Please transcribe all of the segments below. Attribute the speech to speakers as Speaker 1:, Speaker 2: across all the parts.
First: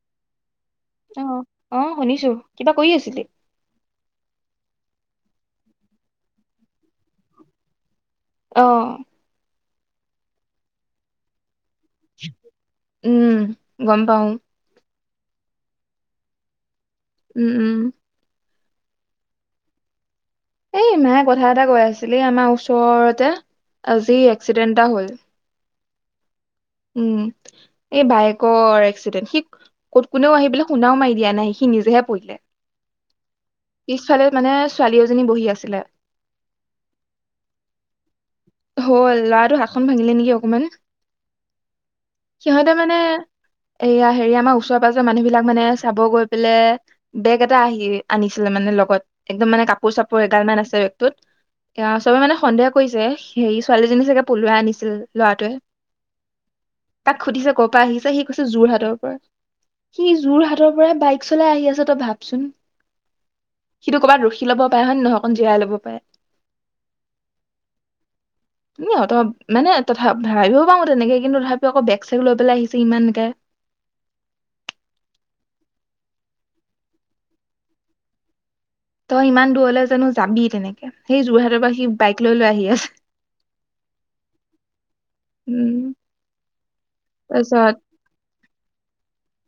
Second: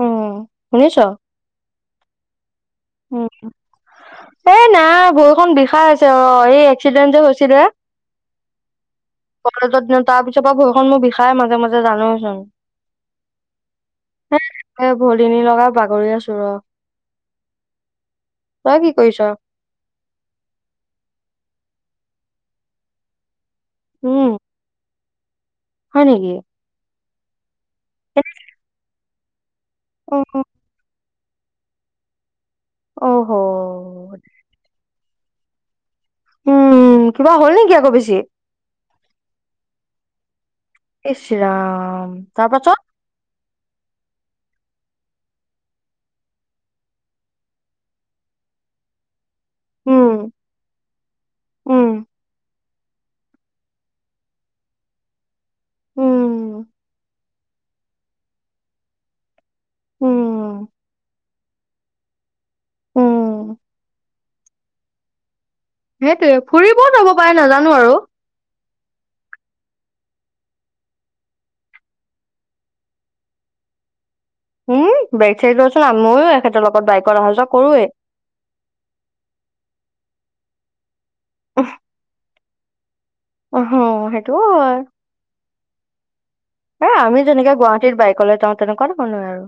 Speaker 1: উম শুনিছ
Speaker 2: অ' অ' শুনিছো কিবা কৰি আছ‌?
Speaker 1: উম,
Speaker 2: ছিলি
Speaker 1: এ নাই ভৰিখন বিষাই আছে অ এই এক্সিডেণ্ট যে হৈছিলে।
Speaker 2: অহ।
Speaker 1: কলেজত দিনা, তাৰ পিছৰ পৰা ভৰিখন মোৰ বিষাই মাজে মাজে জে জানই চোন।
Speaker 2: উম গম পাও
Speaker 1: [unintelligible] ভলিনী লগাই বাগৰি আছোঁ ৰ।
Speaker 2: উম উম।
Speaker 1: তই‌ কি কৰিছ?
Speaker 2: এই মায়ে কথা এটা কৈ আছিল আমাৰ ওচৰতে আজি
Speaker 1: উম
Speaker 2: এক্সিডেণ্ট এটা হ'ল।
Speaker 1: হয় নেকি?
Speaker 2: উম! এই বাইকৰ এক্সিডেণ্ট সি ক'ত কোনেও আহি পেলাই খুন্দাও মাৰি দিয়া নাই সি নিজেহে পঢ়িলে,
Speaker 1: অহ
Speaker 2: পিছফালে মানে ছোৱালী এজনী বহি আছিলে।
Speaker 1: উম, কিবা হ'ল নেকি আকৌ বেছি?
Speaker 2: হল। ' ল'ৰাটো হাতখন ভাঙিলে নেকি অকমান!
Speaker 1: ইচ ৰাম! তাৰপাছত?
Speaker 2: এইয়া হেৰি আমাৰ ওচৰ পাজৰৰ মানুহ বিলাক মানে চাব গৈ পেলে বেগ এটা আহি আনিছিলে মানে লগত। একদম মানে কাপোৰ চাপোৰ
Speaker 1: উম
Speaker 2: এগালমান আছে বেগটোত।
Speaker 1: উম
Speaker 2: এয়া চবে মানে সন্দেহ কৰিছে। হেৰি ছোৱালীজনী চাগে পলুৱাই আনিছিল ল'ৰাটোৱে।
Speaker 1: উম
Speaker 2: তাক সুধিছে ক পা আহিছে সি কৈছে যোৰহাটৰ পৰা। সি
Speaker 1: উম
Speaker 2: যোৰহাটৰ পৰাই বাইক চলাই আহি আছে তই ভাবচোন।
Speaker 1: উম
Speaker 2: সিটো ক'বাত ৰখি ল'ব পাৰে হয় নে নহয় অকন
Speaker 1: সেইটোৱে, ফুৰিবও যাব পাৰে নাজানো আৰু।
Speaker 2: সিহঁতৰ মানে তথা ভাবিও পাওঁ তেনেকে কিন্তু তথাপিও আকৌ বেগ -চেগ লৈ পেলাই আহিছে ইমানকে।
Speaker 1: [inaudible] উম বেক চাইড চোন ময়ো এখেতৰ লগত বাইকৰত অহা যোৱা কৰোঁৱেই
Speaker 2: তই ইমান দূৰলৈ জানো যাবি তেনেকে সেই যোৰহাটৰ পৰা সি বাইক লৈ লৈ আহি আছে
Speaker 1: অহ সেইটো হয়।
Speaker 2: উম
Speaker 1: এ আমি যেনেকে
Speaker 2: তাৰপিছত
Speaker 1: গুৱাহাটীত বাইকলৈ যাওঁ তেনেকুৱা ধৰণে [unintelligible] আৰু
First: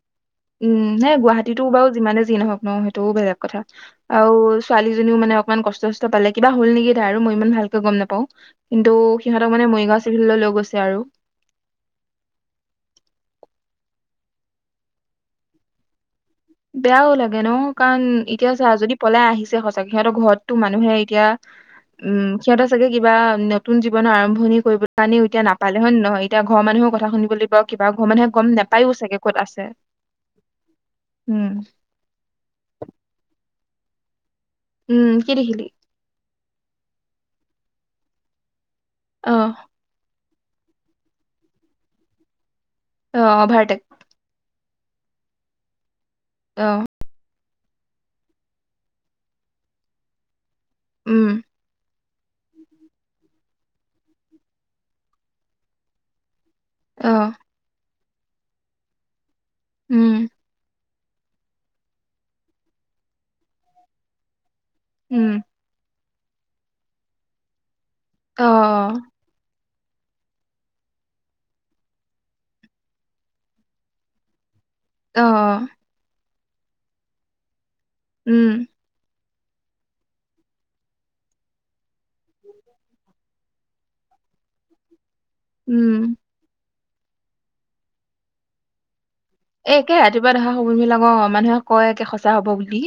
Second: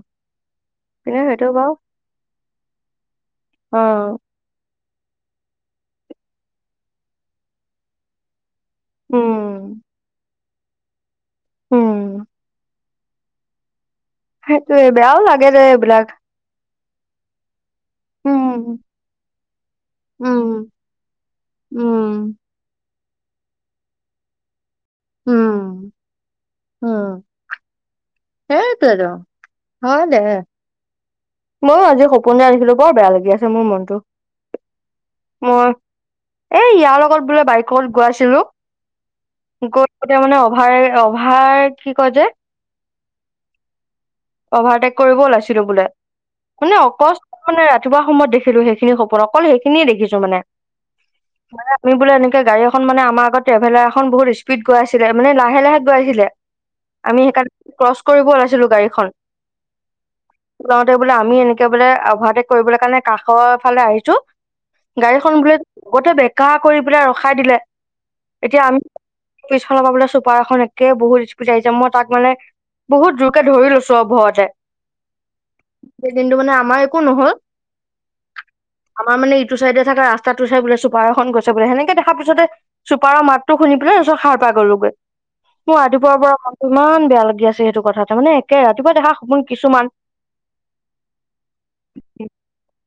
Speaker 2: উম হে
Speaker 1: কিন্তু সেইটো
Speaker 2: গুৱাহাটীতো বাৰু যিমানে যি নহওক ন সেইটোও বেলেগ কথা
Speaker 1: অ
Speaker 2: আৰু ছোৱালীজনীও মানে ইমান কষ্ট চষ্ট পালে কিবা হল নেকি তাই আৰু মই ইমান ভালকে গম নাপাও। [unintelligible] কিন্তু সিহঁতক মানে
Speaker 1: উম
Speaker 2: মৰিগাঁও -চৰিগাওঁলৈ লৈ গৈছে আৰু।
Speaker 1: উম সেইটোয়ে বেয়াও লাগে যে এইবিলাক।
Speaker 2: বেয়া ও লাগে ন। কাৰণ এতিয়া চা
Speaker 1: উম
Speaker 2: যদি পলাই আহিছে সঁচাকে সিহঁতৰ ঘৰতো
Speaker 1: উম
Speaker 2: মানুহে এতিয়া উম সিহঁত চাগে কিবা নতুন জীৱনৰ আৰম্ভণি কৰিব কাহানিও এতিয়া নাপালে
Speaker 1: উম
Speaker 2: হয় নহয় এতিয়া ঘৰৰ মানুহে
Speaker 1: উম
Speaker 2: কথা শুনিব লাগিব কিবা ঘৰ মানুহে গম নাপায়ো চাগে ক'ত আছে
Speaker 1: হ
Speaker 2: উম,
Speaker 1: ময়ো আজি সপোন যে আনিছিলো বৰ বেয়া লাগি আছে মোৰ মনটো
Speaker 2: উম, কি দেখিলি?
Speaker 1: মই এই ইয়াৰ লগত বোলে বাইকত গৈছিলো।
Speaker 2: আহ
Speaker 1: তে মানে অভাৰ -অভাৰ কি কয় যে
Speaker 2: অহ, অভাৰটেক
Speaker 1: অভাৰটেক কৰিব ওলাইছিলো বোলে কোনে
Speaker 2: অ',
Speaker 1: অকচ মানে ৰাতিপুৱা সময়ত দেখিলো সেইখিনি খবৰ অকল সেইখিনিয়ে দেখিছো মানে।
Speaker 2: উম,
Speaker 1: মানে আমি বোলে এনেকে গাড়ী এখন মানে আমাৰ আগত টেভেলাৰ এখন বহুত স্পীড গৈ আছিলে মানে লাহে- লাহে গৈ আছিলে আমি
Speaker 2: অ',
Speaker 1: সেইকাৰণ ক্ৰচ কৰিব ওলাইছিলো গাড়ীখন।
Speaker 2: উম!
Speaker 1: যাওঁতে বোলে আমি এনেকে বোলে অভাৰটেক কৰিব কাৰণে কাষৰ ফালে আহিছো।
Speaker 2: উম।
Speaker 1: গাড়ীখন বোলে লগতে বেকা কৰি পেলাই ৰখাই দিলে।
Speaker 2: অ।
Speaker 1: পিছফাল পৰা বোলে চুপাৰ এখন একে বহুত স্কুল স্পিদ আহিছে মই তাক মানে [unintelligible] বহুত দূৰকে ধৰি লৈছো অ ভয়তে।
Speaker 2: আহ
Speaker 1: টো মানে আমাৰ একো নহল
Speaker 2: উম
Speaker 1: অ'মানে ইটো চাইডে থকা ৰাস্তাটো চাই বোলে চুপাৰ এখন গৈছে সেনেকে দেখা পিছতে চুপাৰৰ মাততো শুনি পেলাই সাৰ পাই গলোগৈ মোৰ
Speaker 2: উম
Speaker 1: ৰাতিপুৱাৰ পৰা মন [unintelligible] ইমান বেয়া লাগি আছে সেইটো কথাতে মানে একে ৰাতিপুৱা দেখা সপোন
Speaker 2: এ
Speaker 1: কিছুমান
Speaker 2: 'কে ৰাতিপুৱা দেখা সপোন বিলাক মানুহে কয় একে সঁচা হব বুলি।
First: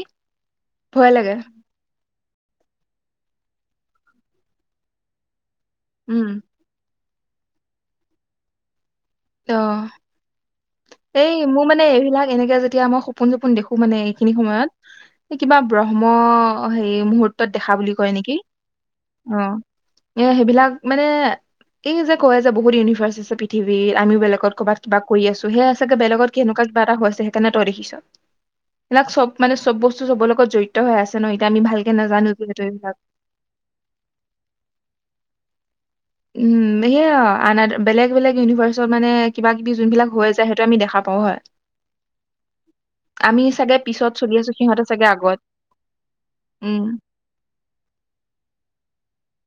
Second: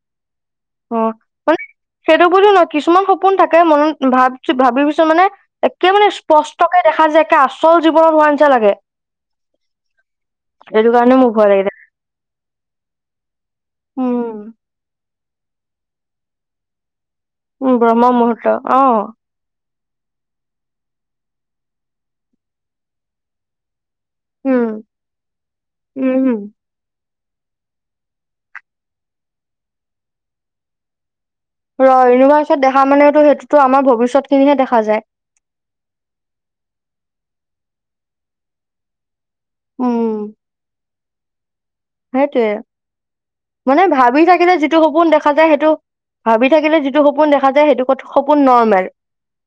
Speaker 1: অ
Speaker 2: ভয় লাগে।
Speaker 1: মানে সেইটো বুলিও নহয় কিছুমান সপোন থাকে মনত ভাবছ ভাবিছো মানে একে মানে
Speaker 2: উম
Speaker 1: স্পষ্টকে দেখা যোয় একে আচল জীৱনত হোৱাৰ নিচা লাগে।
Speaker 2: অহ
Speaker 1: সেইটো কাৰণে
Speaker 2: এই
Speaker 1: ভয় লাগি
Speaker 2: মোৰ
Speaker 1: থাকে
Speaker 2: মানে এইবিলাক এনেকে যেতিয়া মই সপোন-চপোন সপোন দেখো মানে এইখিনি
Speaker 1: উম
Speaker 2: সময়ত কিবা ব্ৰহ্ম হেই মুহৰ্ত ত
Speaker 1: উম
Speaker 2: দেখা বুলি কয়
Speaker 1: ব্ৰহ্ম
Speaker 2: নেকি
Speaker 1: মুহূৰ্ত অ
Speaker 2: অ। এ সেইবিলাক মানে এই যে কয় যে বহুত ইউনিভাৰ্চ আছে পৃথিৱীত আমিও বেলেগত
Speaker 1: উম
Speaker 2: ক'বাত কা কৰি আছো সেয়া চাগে
Speaker 1: উম
Speaker 2: বেলেগত
Speaker 1: হম
Speaker 2: কেনেুৱা কিবা হৈছে কেনে তই দেখিছ এইবিলাক চব মানে চব বস্তু চবৰ লগত জড়িত হৈ আছে। ন এতিয়া আমি
Speaker 1: ৰ
Speaker 2: ভালকে নাজানো
Speaker 1: ইউনিভাৰ্চত
Speaker 2: যিহেতু
Speaker 1: দেখা
Speaker 2: এইবিলাক
Speaker 1: মানেো সেইটোতো আমাৰ ভৱিষ্যত খিনিহে দেখা যায়।
Speaker 2: উম সেয়য়া আন বেলেগ বেলেগ ইউনিভাৰ্চত মানে কিবা কিবি যোনবিলাক হৈ যায় সেইটো আমি দেখা প প হয়
Speaker 1: সেইটোৱে
Speaker 2: আমি চাগে
Speaker 1: মানে
Speaker 2: পিছত
Speaker 1: ভাবি
Speaker 2: চলি আছো
Speaker 1: থাকিলে যিটো
Speaker 2: সিহঁতে চাগে
Speaker 1: সপোন দেখা
Speaker 2: আগত।
Speaker 1: যায় সেইটো ভাবি থাকিলে
Speaker 2: উম,
Speaker 1: যিটো সপোন দেখা যায় সেইটো সপোন নৰ্মেল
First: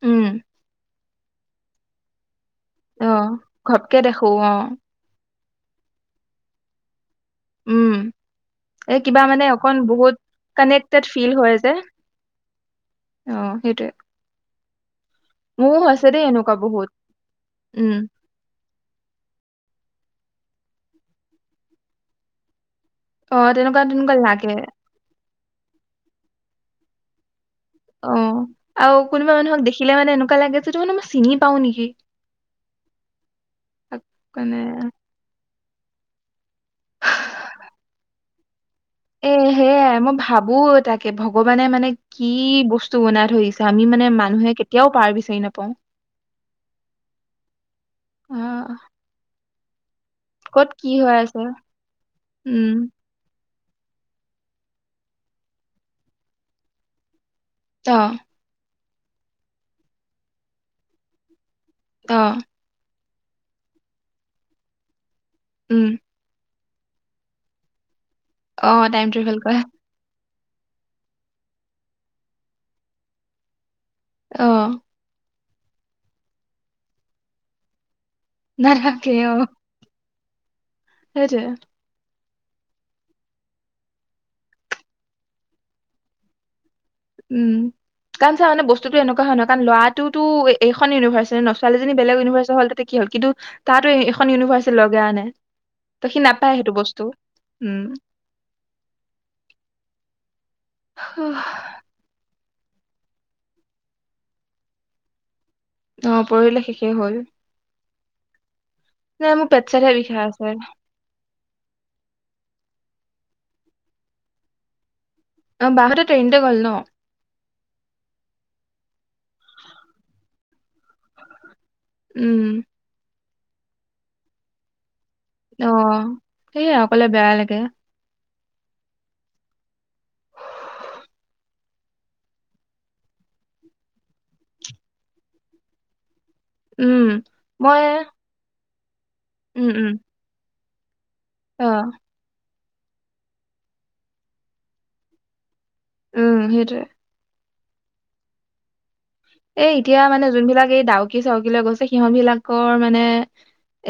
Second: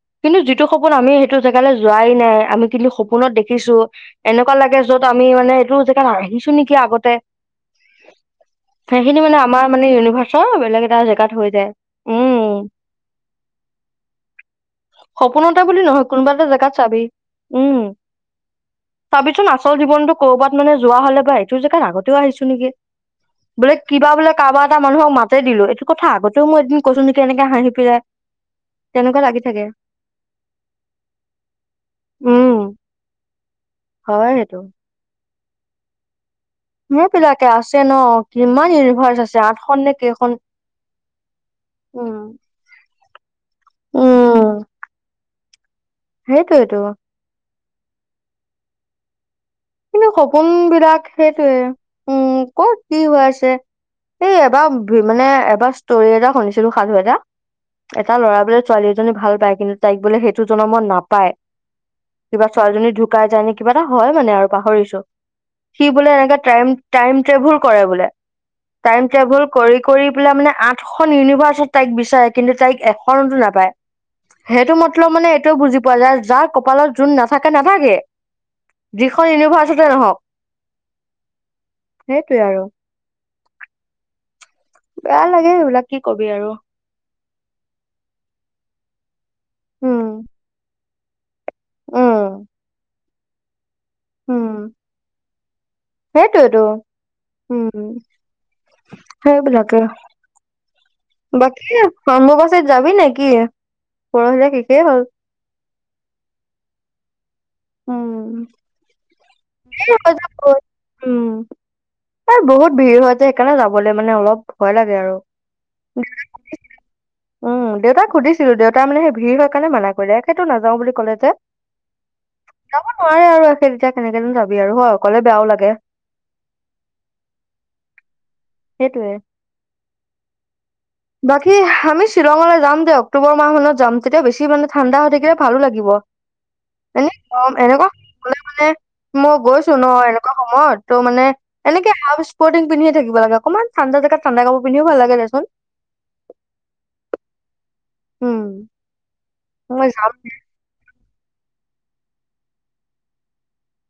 Speaker 2: উম,
Speaker 1: কিন্তু যিটো সপোন আমি- এইটো জেগালৈ যোৱাই নাই আমি কিন্তু
Speaker 2: অ',
Speaker 1: সপোনত দেখিছো
Speaker 2: ঘপকে দেখো
Speaker 1: এনেকুৱা
Speaker 2: অ',
Speaker 1: লাগে যত আমি মানে। এই যেগাত আহিছো নেকি আগতে।
Speaker 2: উম। এই
Speaker 1: সেইখিনি
Speaker 2: কিবা মানে
Speaker 1: আমাৰ
Speaker 2: অকণ বহুত
Speaker 1: ইউনিভাৰ্চৰ বেলেগ এটা
Speaker 2: কানেক্টেড
Speaker 1: জেগাত
Speaker 2: ফিল
Speaker 1: হৈ
Speaker 2: হয়
Speaker 1: যায়
Speaker 2: যে।
Speaker 1: উম
Speaker 2: আহ সেইটোৱে।
Speaker 1: সপোনতা
Speaker 2: মোৰো
Speaker 1: বুলি নহয়
Speaker 2: হৈছে দেই
Speaker 1: কোনোবা এটা
Speaker 2: এনেকুৱা
Speaker 1: জেগাত
Speaker 2: বহুত।
Speaker 1: চাবি উম। চাবিচোন? আচল জীৱনতটো কৰ'ৰবাত মানে যোৱা হলে বা এইটো জেগাত আগতেও আহিছো নেকি?
Speaker 2: অ',
Speaker 1: বোলে
Speaker 2: তেনেকুৱা
Speaker 1: কিবা
Speaker 2: তেনেকুৱা
Speaker 1: বোলে
Speaker 2: লাগে
Speaker 1: কাৰোবা এটা মানুহক মাতে দিলো এইটো কথা আগতেও মই এদিন কৈছো নি এনেকে হাঁহি। পেলাই
Speaker 2: অহ, আৰু
Speaker 1: তেনেকুৱা
Speaker 2: কোনোবা ম
Speaker 1: লাগি
Speaker 2: যিনহক
Speaker 1: থাকে
Speaker 2: দেখিলে মানে এনেকুৱা লাগে যিটো মানে মই চিনি পাওঁ নেকি।
Speaker 1: উম হয় সেইটো
Speaker 2: উম।
Speaker 1: মোৰ বিলাকে আছে ন কিমান ইউনিভাৰ্চ
Speaker 2: এ
Speaker 1: আছে। আঠখন নে
Speaker 2: সেয়াই মই
Speaker 1: কেইখন
Speaker 2: ভাবো তাকে ভগৱানে মানে
Speaker 1: উম
Speaker 2: কি বস্তু বনাই থৰিছে আমি মানে মানুহে। ম কেতিয়াও পাৰ বিচাৰি নাপাওঁ
Speaker 1: সেইটোৱেইটো।
Speaker 2: আহ।
Speaker 1: কিন্তু সপোন
Speaker 2: ক'ত কি
Speaker 1: বিলাক
Speaker 2: হৈ আছে
Speaker 1: সেইটোয়ে উ
Speaker 2: উম
Speaker 1: কত কি হৈ আছে। এই এবাৰ মানে এবাৰ ষ্টৰি এটা শুনিছিলো সাধু এটা-
Speaker 2: অ
Speaker 1: এটা ল'ৰা বোলে ছোৱালী এজনী ভাল পায় কিন্তু তাইক বোলে সেইটো জনমত নাপায়
Speaker 2: অ
Speaker 1: কিবা ছোৱালী- শুকাই যায় নে কিবা এটা হয় মানে আৰু পাহৰিছো সি
Speaker 2: উম
Speaker 1: বোলে এনেকা ট্ৰাইম টাইম ট্ৰেবুল কৰে বোলে
Speaker 2: অ
Speaker 1: টাইম
Speaker 2: ট্ৰেভেল
Speaker 1: ট্ৰেবুল
Speaker 2: কৰা
Speaker 1: কৰি কৰি। পেলাই মানে আঠখন ইউনিভাৰ্চত তাইক বিচাৰে কিন্তু তাইক এখনতো নাপায়।
Speaker 2: অ
Speaker 1: সেইটো মতলব মানে এইটো বুজি পোৱা যায় যাৰ কপালত যোন নাথাকে - নাথাকে।
Speaker 2: নথাকে।
Speaker 1: এখন ইউনিভাৰ্চিতে নহওক।
Speaker 2: সেইটোৱে।
Speaker 1: সেইটোৱে আৰু বেয়া লাগে এইবিলাক কি কবি আৰু।
Speaker 2: উম কাৰণ চা মানে বস্তুতটো এনেকুৱা হয় ন কাৰণ
Speaker 1: উম,
Speaker 2: ল'ৰাটোতো এইখন ইউনিভাৰ্চিটি ন ছোৱালীজনী বেলেগ
Speaker 1: উম,
Speaker 2: ইউনিভাৰ্চৰ হল তাতে কি হল, কিন্তু তাতো এখন
Speaker 1: উম,
Speaker 2: ইউনিভাৰ্চি লগাই আনে ত সি
Speaker 1: সেইটোয়েতো
Speaker 2: নাপায় সেইটো বস্তু উম।
Speaker 1: সেইবিলাকেই। বাকী [unintelligible] যাবি নেকি পৰখিলে শেষেই হল।
Speaker 2: অ পঢ়িলে শেষেই হল।
Speaker 1: উম
Speaker 2: নাই মোৰ পেট চেটহে বিষাই আছে
Speaker 1: [unintelligible] উম এই বহুত। ভিৰ হয়তে সেইকাৰণে যাবলে মানে অলপ ভয় লাগে আৰু।
Speaker 2: অ বাহঁতে ট্ৰেইনতে গ'ল ন
Speaker 1: উম দেউতাক সুধিছিলো দেউতা তাৰ মানে সেই ভিৰ হয় কাৰণে মানা কৰিলে সেইটো নাযাও বুলি ক'লে তে।
Speaker 2: উম।
Speaker 1: প আৰু একে তেতিয়া কেনেকে নো যাবি আৰু হ।
Speaker 2: অ সে অকলে বেয়া লাগে।
Speaker 1: সেইটোৱে। বাকী আমি শ্বিলঙলৈ যাম যে অক্টোবৰ মাহ মত যাম তেতিয়া বেছি মানে ঠাণ্ডা হৈ থাকিলে ভালো লাগিব।
Speaker 2: উম
Speaker 1: এনেম
Speaker 2: মই
Speaker 1: এনেকুৱা কলে মানে মই
Speaker 2: উম
Speaker 1: গৈছো ন
Speaker 2: উম
Speaker 1: এনেকুৱা সময়ত, ত' মানে
Speaker 2: অ
Speaker 1: এনেকে হাফ স্পৰ্টিং। পিধি থাকিবাগ অকমান ঠাণ্ডা জগাত ঠাণ্ডা কাপোৰ পিন্ধিও ভাল লাগ দেচোন।
Speaker 2: উম হেইতোৱে।
Speaker 1: হুম
Speaker 2: এ এতিয়া মানে যোনবিলাক এই ডাউকি চাউকিলে গৈছে, সিহঁমিল আকৈ মানে।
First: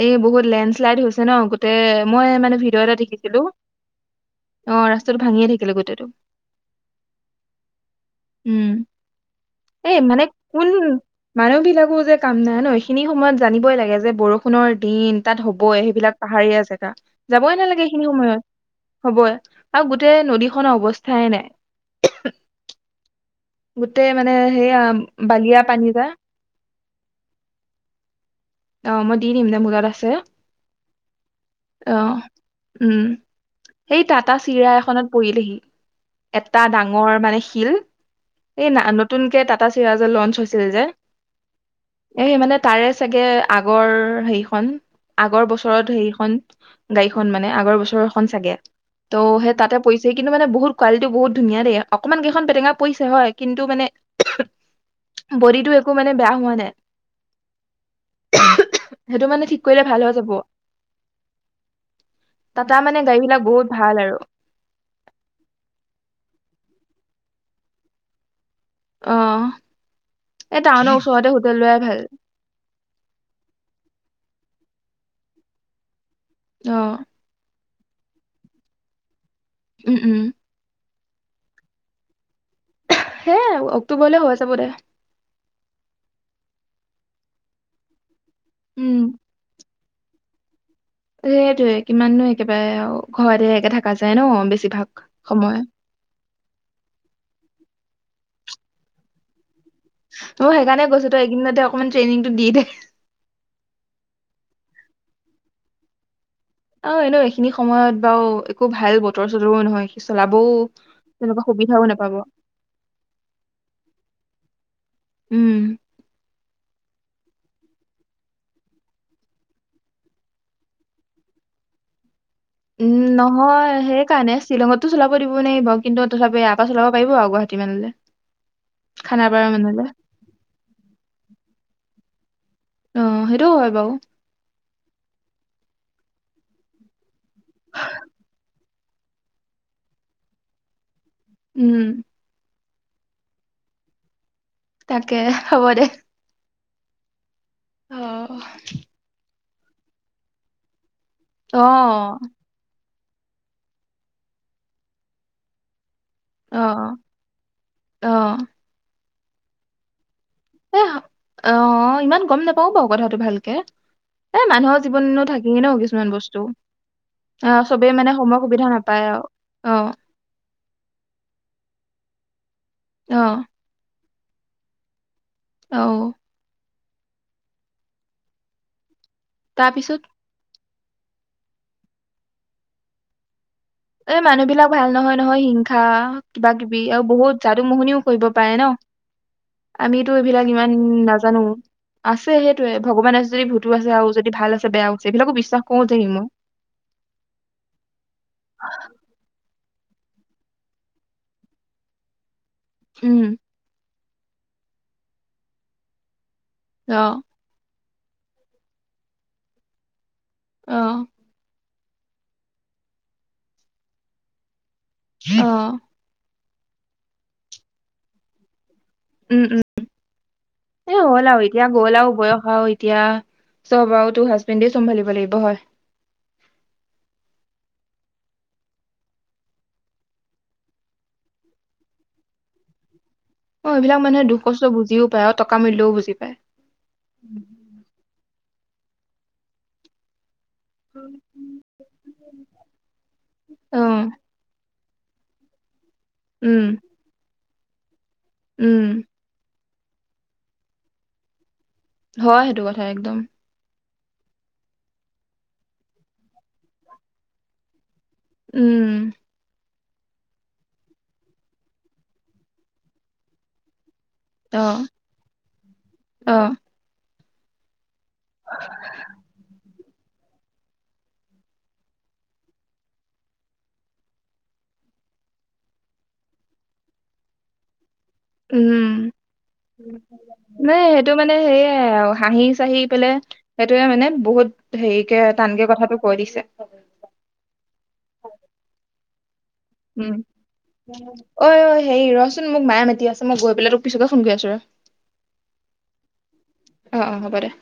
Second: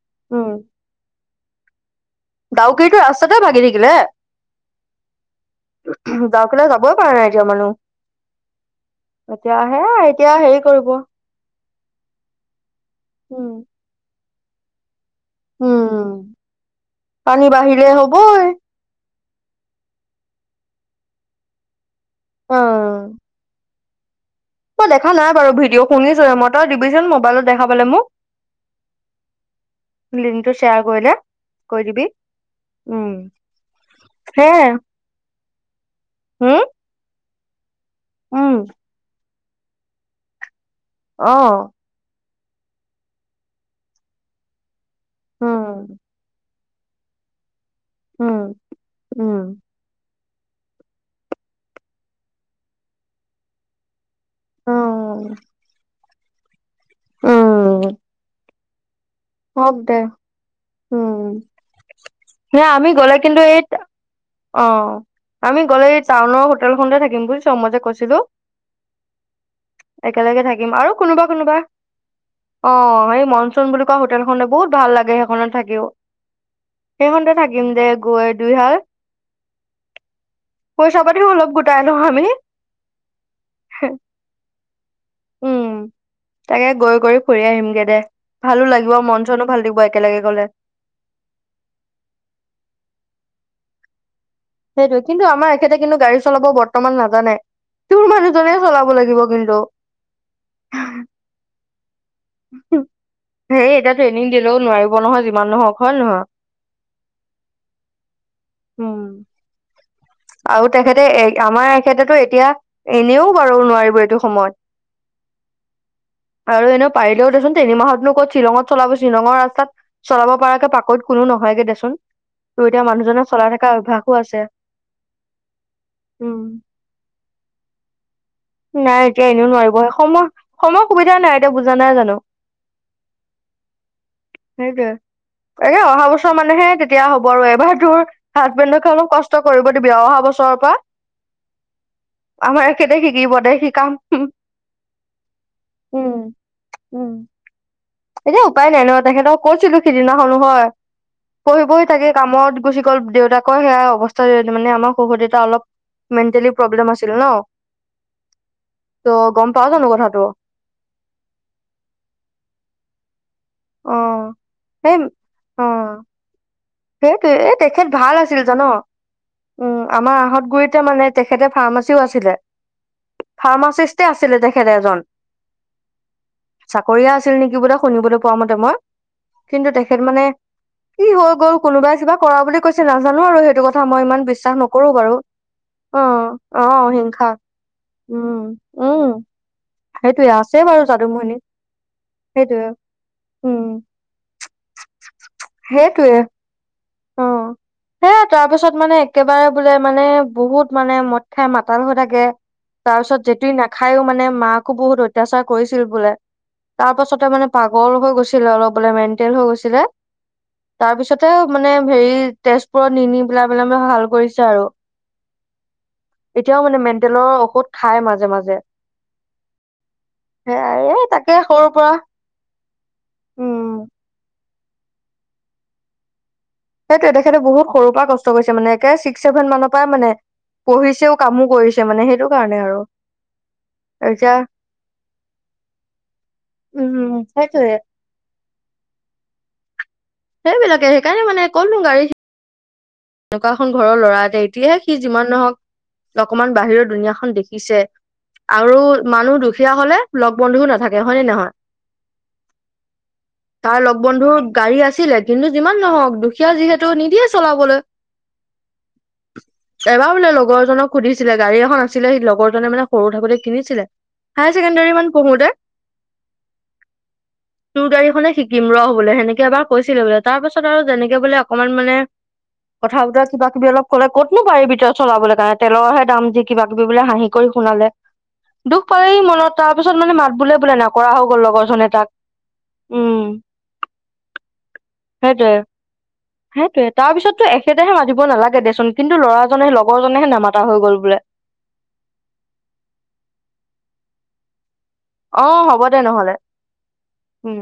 Speaker 2: এই বহুত
Speaker 1: উম
Speaker 2: লেণ্ড শ্লাইড হৈছে ন গোটেই মই মানে ভিডিঅ' এটা
Speaker 1: ডাউকিতো
Speaker 2: দেখিছিলো। অ', ৰাস্তাত
Speaker 1: গাকলৈ যাব পাৰ নজ মানুহ।
Speaker 2: উম
Speaker 1: এতিয়া
Speaker 2: এই
Speaker 1: হেই
Speaker 2: মানে
Speaker 1: এতিয়া হেৰি
Speaker 2: কোন
Speaker 1: কৰিব
Speaker 2: মানুহ বিলাকো যে কাম নাই ন এইখিনি সময়ত
Speaker 1: উম
Speaker 2: জানিবই লাগে যে বৰষুণৰ দিন- তাত হ'বই
Speaker 1: উম
Speaker 2: সেইবিলাক পাহাৰীয়া জেগা
Speaker 1: পানী
Speaker 2: যাবই
Speaker 1: বাঢ়িলে
Speaker 2: নালাগে সখিনি সময়ত।
Speaker 1: হবই
Speaker 2: হবয়ে আৰু গোটেই নদীখনৰ অৱস্থাই নাই।
Speaker 1: অ
Speaker 2: গোটেই মানে সেইয়া
Speaker 1: মই দেখা নাই বাৰু
Speaker 2: বালিয়া
Speaker 1: ভিডিঅ'
Speaker 2: পানী পা।
Speaker 1: শুনিছোহে মই তই দিবিচোন মোবাইলত দেখা পালে মোক
Speaker 2: অ', মই দি দিম দে মোৰ লগত আছে।
Speaker 1: লিংকটো শ্বেয়াৰ কৰিলে কৰি দিবি
Speaker 2: আহ উম সেই টাটা চিৰা
Speaker 1: সেয়াই
Speaker 2: এখনত পৰিলেহি
Speaker 1: হম
Speaker 2: এটা ডাঙৰ মানে শিল
Speaker 1: উম
Speaker 2: এই নতুনকে টাটা চিৰাজ লঞ্চ হৈছিল যে।
Speaker 1: অ'।
Speaker 2: এ সেই মানে তাৰে চাগে আগৰ সেইখন আগৰ বছৰত
Speaker 1: উম
Speaker 2: সেইখন গাড়ী খন মানে আগৰ বছৰ খন
Speaker 1: উম
Speaker 2: চাগে ত'
Speaker 1: উম।
Speaker 2: সেই তাতে পইচ সেই কিন্তু মানে বহুত কোৱালিটি বহুত ধুনীয়া দেই অকমান কেইখন পেটেঙা পৰিছে হয় কিন্তু মানে
Speaker 1: অ,
Speaker 2: বডিটো একো মানে বেয়া হোৱা নাই
Speaker 1: উম।
Speaker 2: সেইটো মানে ঠিক
Speaker 1: হওক
Speaker 2: কৰিলে
Speaker 1: দে
Speaker 2: ভাল হৈ যাব
Speaker 1: উম হে
Speaker 2: টাটা
Speaker 1: আমি
Speaker 2: মানে
Speaker 1: গলা
Speaker 2: গাড়ী বিলাক
Speaker 1: কিন্তু এই
Speaker 2: বহুত ভাল আৰু
Speaker 1: অ আমি গ'লে টাউনৰ হোটেলখনতে থাকিম বুলি চ মতে কৈছিলো।
Speaker 2: অ
Speaker 1: একেলগে
Speaker 2: এই
Speaker 1: থাকিম আৰু
Speaker 2: টাউনৰ
Speaker 1: কোনোবা
Speaker 2: ওচৰতে হোটেল
Speaker 1: কোনোবা।
Speaker 2: লোৱাই ভাল
Speaker 1: অ', সেই মনচুন বুলি কোৱা হোটেল খন বহুত ভাল লাগে সেইখনত থাকিও
Speaker 2: অ
Speaker 1: সেইখনতে থ কিম দে গৈ দুইহাল
Speaker 2: উম উম।
Speaker 1: পইচা পাতিও অলপ গোটাই লও আমি।
Speaker 2: সেই আৰু অক্টোবৰলৈ হৈ চাব দে।
Speaker 1: উম তাকে গৈ গ ফুৰি আহিমগে দে ভালো লাগিব
Speaker 2: উম
Speaker 1: মন চনো ভাল থাকিব। একেলগে গ'লে
Speaker 2: সেইটোৱে কিমাননো একেবাৰে ঘৰতে একে থাকা যায় ন! বেছিভাগ
Speaker 1: সেইটোৱে কিন্তু আমাৰ
Speaker 2: সময়
Speaker 1: এখেতে কিন্তু গাড়ী চলাব বৰ্তমান নাজানে। তোৰ মানুহজনে চলাব লাগিব কিন্তু।
Speaker 2: মই সেইকাৰণে গৈছো তই এইকদিনতে
Speaker 1: হেই এতিয়া ট্ৰেইনিং দিলেও নোৱাৰিব নহয় যিমান নহওক হয় নে নহয়।
Speaker 2: অ', এনেও এইখিনি সময়ত বাৰু একো ভাল বতৰ চতৰো নহয়। চলাবও
Speaker 1: আৰু তেখেতে এ
Speaker 2: তেনেকুৱা
Speaker 1: আমাৰ
Speaker 2: সুবিধাও নাপাব
Speaker 1: এখতেতো এতিয়া এনেও বাৰু নোৱাৰিব এইটো সময়ত।
Speaker 2: উম।
Speaker 1: আৰু এনে পাৰিলেও দেচোন তিনি মাহতনো ক'ত শ্বিলঙত চলাব শ্বিলঙৰ ৰাস্তাত চলাব পৰাাৰকে পাকৈত কোনো নহয়গে দেচোন। ত এতিয়া
Speaker 2: উম
Speaker 1: মানুহজনৰ চলাই
Speaker 2: নহয়
Speaker 1: থকা অভ্যাসো
Speaker 2: সেইকাৰণে
Speaker 1: আছে।
Speaker 2: শ্বিলঙততো চলাব দিব নোৱাৰ বাৰু কিন্তু
Speaker 1: উম,
Speaker 2: তথাপি আশাক চলাব পাৰিব আৰু গুৱাহাটী মানলৈ
Speaker 1: নাই এতিয়া এনেও নোৱাৰিব সেই সময় সময় সুবিধা নাই এতিয়া বুজা নাই জানো।
Speaker 2: অ সেইটো হয় বাৰু
Speaker 1: সেইটোৱে তাকে অহা বছৰ মানেহে তেতিয়া হ'ব আৰু এবাৰ তোৰ হাজবেণ্ডক অলপ কষ্ট কৰিব দিবি অহা বছৰৰ পৰা
Speaker 2: উম।
Speaker 1: আমাৰ একেতে শিকিব দে শিকাম
Speaker 2: তাকে হ'ব দে
Speaker 1: উম উম
Speaker 2: অ
Speaker 1: এতিয়া উপায় নাই ন তেখেতক কৈছিলো সিদিনাখনো হয়।
Speaker 2: অ
Speaker 1: পঢ়ি পঢ়ি তাকে কামত গুচি গ'ল দেউতাকৰ সেয়া অৱস্থা মানে আমাৰ শহু দেউতা অলপ- মেণ্টেলি
Speaker 2: অ
Speaker 1: প্ৰব্লেম আছিল ন।
Speaker 2: অ
Speaker 1: ত' গম পাও জানো কথাটো।
Speaker 2: এ, অ ইমান গম নাপাও বাৰু কথাটো ভাল- কে
Speaker 1: অ
Speaker 2: মানুহৰ
Speaker 1: সেই
Speaker 2: জীৱন থাকেই ন কিছুমান বস্তু।
Speaker 1: সেইটো
Speaker 2: অ
Speaker 1: এই তেখেত
Speaker 2: চবেই মানে
Speaker 1: ভাল
Speaker 2: সময়
Speaker 1: আছিল জান
Speaker 2: সুবিধা নাপায় আৰু অ
Speaker 1: উম আমাৰ আহত গুৰিতে মানে তেখেতে ফাৰ্ম- চেও আছিলে,
Speaker 2: অ
Speaker 1: ফাৰ্মাচিষ্টে আছিলে তেখেততে এজন।
Speaker 2: অও
Speaker 1: চাকৰিয়া আছিল নেকি বোলে শুনিবলৈ পোৱা মতে মই, কিন্তু
Speaker 2: তাৰপিছত
Speaker 1: তেখেত মানে কি হৈ গ'ল কোনোবাই কিবা কৰা বুলি কৈছে। নাজানো আৰু সেইটো কথ- থা মই
Speaker 2: এই
Speaker 1: ইমান
Speaker 2: মানুহ
Speaker 1: বিশ্বাস
Speaker 2: বিলাক ভাল
Speaker 1: নকৰো বাৰু,
Speaker 2: নহয় নহয় হিংসা
Speaker 1: অ
Speaker 2: কিবা
Speaker 1: অ
Speaker 2: কিবি আৰু
Speaker 1: হিংসা,
Speaker 2: বহুত যাদু মোহনিও কৰিব
Speaker 1: উম।
Speaker 2: পাৰে ন
Speaker 1: উম।
Speaker 2: আমিতো
Speaker 1: সেইটোয়ে
Speaker 2: এইবিলাক
Speaker 1: আছে
Speaker 2: ইমান
Speaker 1: বাৰু যাদুমণি
Speaker 2: নাজানো। আছে
Speaker 1: সেইটোয়ে
Speaker 2: সেইটোৱে ভগৱানে আছে যদি
Speaker 1: উম,
Speaker 2: ভূতু আছে আৰু যদি ভাল আছে বেয়াও আছে এইবিলাকো বিশ্বাস কৰো দেই
Speaker 1: সেইটোয়ে
Speaker 2: মই।
Speaker 1: অ'। সে তাৰ পিছত মানে একেবাৰে বোলে মানে বহুত মানে মদ খাই মাতাল হৈ থাকে। তাৰ পিছত
Speaker 2: উম
Speaker 1: জেতি নাখায়ো মানে মাকো বহুত অত্যাচাৰ কৰিছিল বোলে। তাৰ
Speaker 2: অ
Speaker 1: পাছতে মানে পাগল হৈ গৈছিলে অলপ বোলে মেনটেল হৈ গৈছিলে
Speaker 2: অ
Speaker 1: তাৰপিছত- মানে হেৰি তেজপুৰত নিনি পেলাই মানে ভাল কৰিছে আৰু।
Speaker 2: অ
Speaker 1: এতিয়াও মানে মেণ্টেলৰ ঔষধ খাই মাজে মাজে।
Speaker 2: উম উম।
Speaker 1: সেয়াই
Speaker 2: এ
Speaker 1: এই
Speaker 2: হ'ল
Speaker 1: তাকে
Speaker 2: আৰু এতিয়া
Speaker 1: সৰুৰ পৰা
Speaker 2: গ'ল আও বয়স আও এতিয়া
Speaker 1: উম।
Speaker 2: চব আৰু তোহ হাজ- বেন্দে চম্ভালিব লাগিব হয়।
Speaker 1: সেইটোৱে তেখেতে বহুত সৰুৰ পৰা কষ্ট কৰিছে মানে একে ছিক্স ছেভেন মানৰ পৰাই মানে। পঢ়িছেও কামো কৰিছে মানে সেইটো কাৰণে আৰু।
Speaker 2: অ এইবিলাক মানুহে
Speaker 1: এতিয়া
Speaker 2: দুখ কষ্ট বুজিও পায় আৰু টকা মূল্যও বুজি পায়।
Speaker 1: উম সেইটোয়ে সেইবিলাকে সেইকাৰণে মানে ক'ত নো গাড়ী- এনেকুৱা এখন
Speaker 2: অ
Speaker 1: ঘৰৰ ল'ৰা এটি এতিয়াহে সি যিমান নহওক অকমান
Speaker 2: উম
Speaker 1: বাহিৰৰ দুুনীয়াখন দেখি- শিকিছে আৰু
Speaker 2: উম
Speaker 1: মানুহ দুখীয়া হলে লগ বন্ধুও নাথাকে হয় নে নহয়।
Speaker 2: হয় সেইটো কথা একদম।
Speaker 1: আৰু লগ বন্ধুৰ গাড়ী আছিলে কিন্তু যিমান নহওক দুখীয়া যিহেতু নিদিয়ে চলাবলৈ-
Speaker 2: উম।
Speaker 1: এবাৰ বোলে লগৰজনক সুধিছিলে, গাড়ী এখন আছিলে সি লগৰজনে মানে সৰু থাকোতে কিনিছিলে। হায়
Speaker 2: অ
Speaker 1: ছেকেণ্ডাৰী মান পঢ়োতে।
Speaker 2: অ
Speaker 1: তো গাড়ী শিকিম ৰ বোলে সেনেকে এবাৰ কৈছিলে বোলে তাৰ পাছত আৰু যেনেকে বোলে অকমান মানে- কথা বতৰা কিবা কিবি অলপ কলে ক'তনো পাৰিব তই চলাবলে কাইট তেলৰহে দাম দি কিবা কিবি বোলে হাঁহি কৰি শুনালে। দুখ
Speaker 2: উম
Speaker 1: পালে সি মনত তাৰ পিছত মানে মাত বোলে বোলে
Speaker 2: নাই সেইটো
Speaker 1: নকৰা হৈ গ'ল লগৰ জনে তাক। উম
Speaker 2: সেইটোয়ে মানে বহুত হেৰি কে
Speaker 1: সেইটোয়ে
Speaker 2: টানকে কথাটো কৈ দিছে।
Speaker 1: সেইটোয়ে তাৰ পিছততো এখেতেহে মাটিব নালাগে দেচোন কিন্তু ল'ৰা
Speaker 2: উম ঐ হেৰি ৰচোন মোক মায়ে মাতি আছে মই গৈ পেলাই তোক পিছকে ফোন কৰি আছো ৰ
Speaker 1: আহ হ'ব দে নহলে
Speaker 2: অ অ হ'ব দে
Speaker 1: উম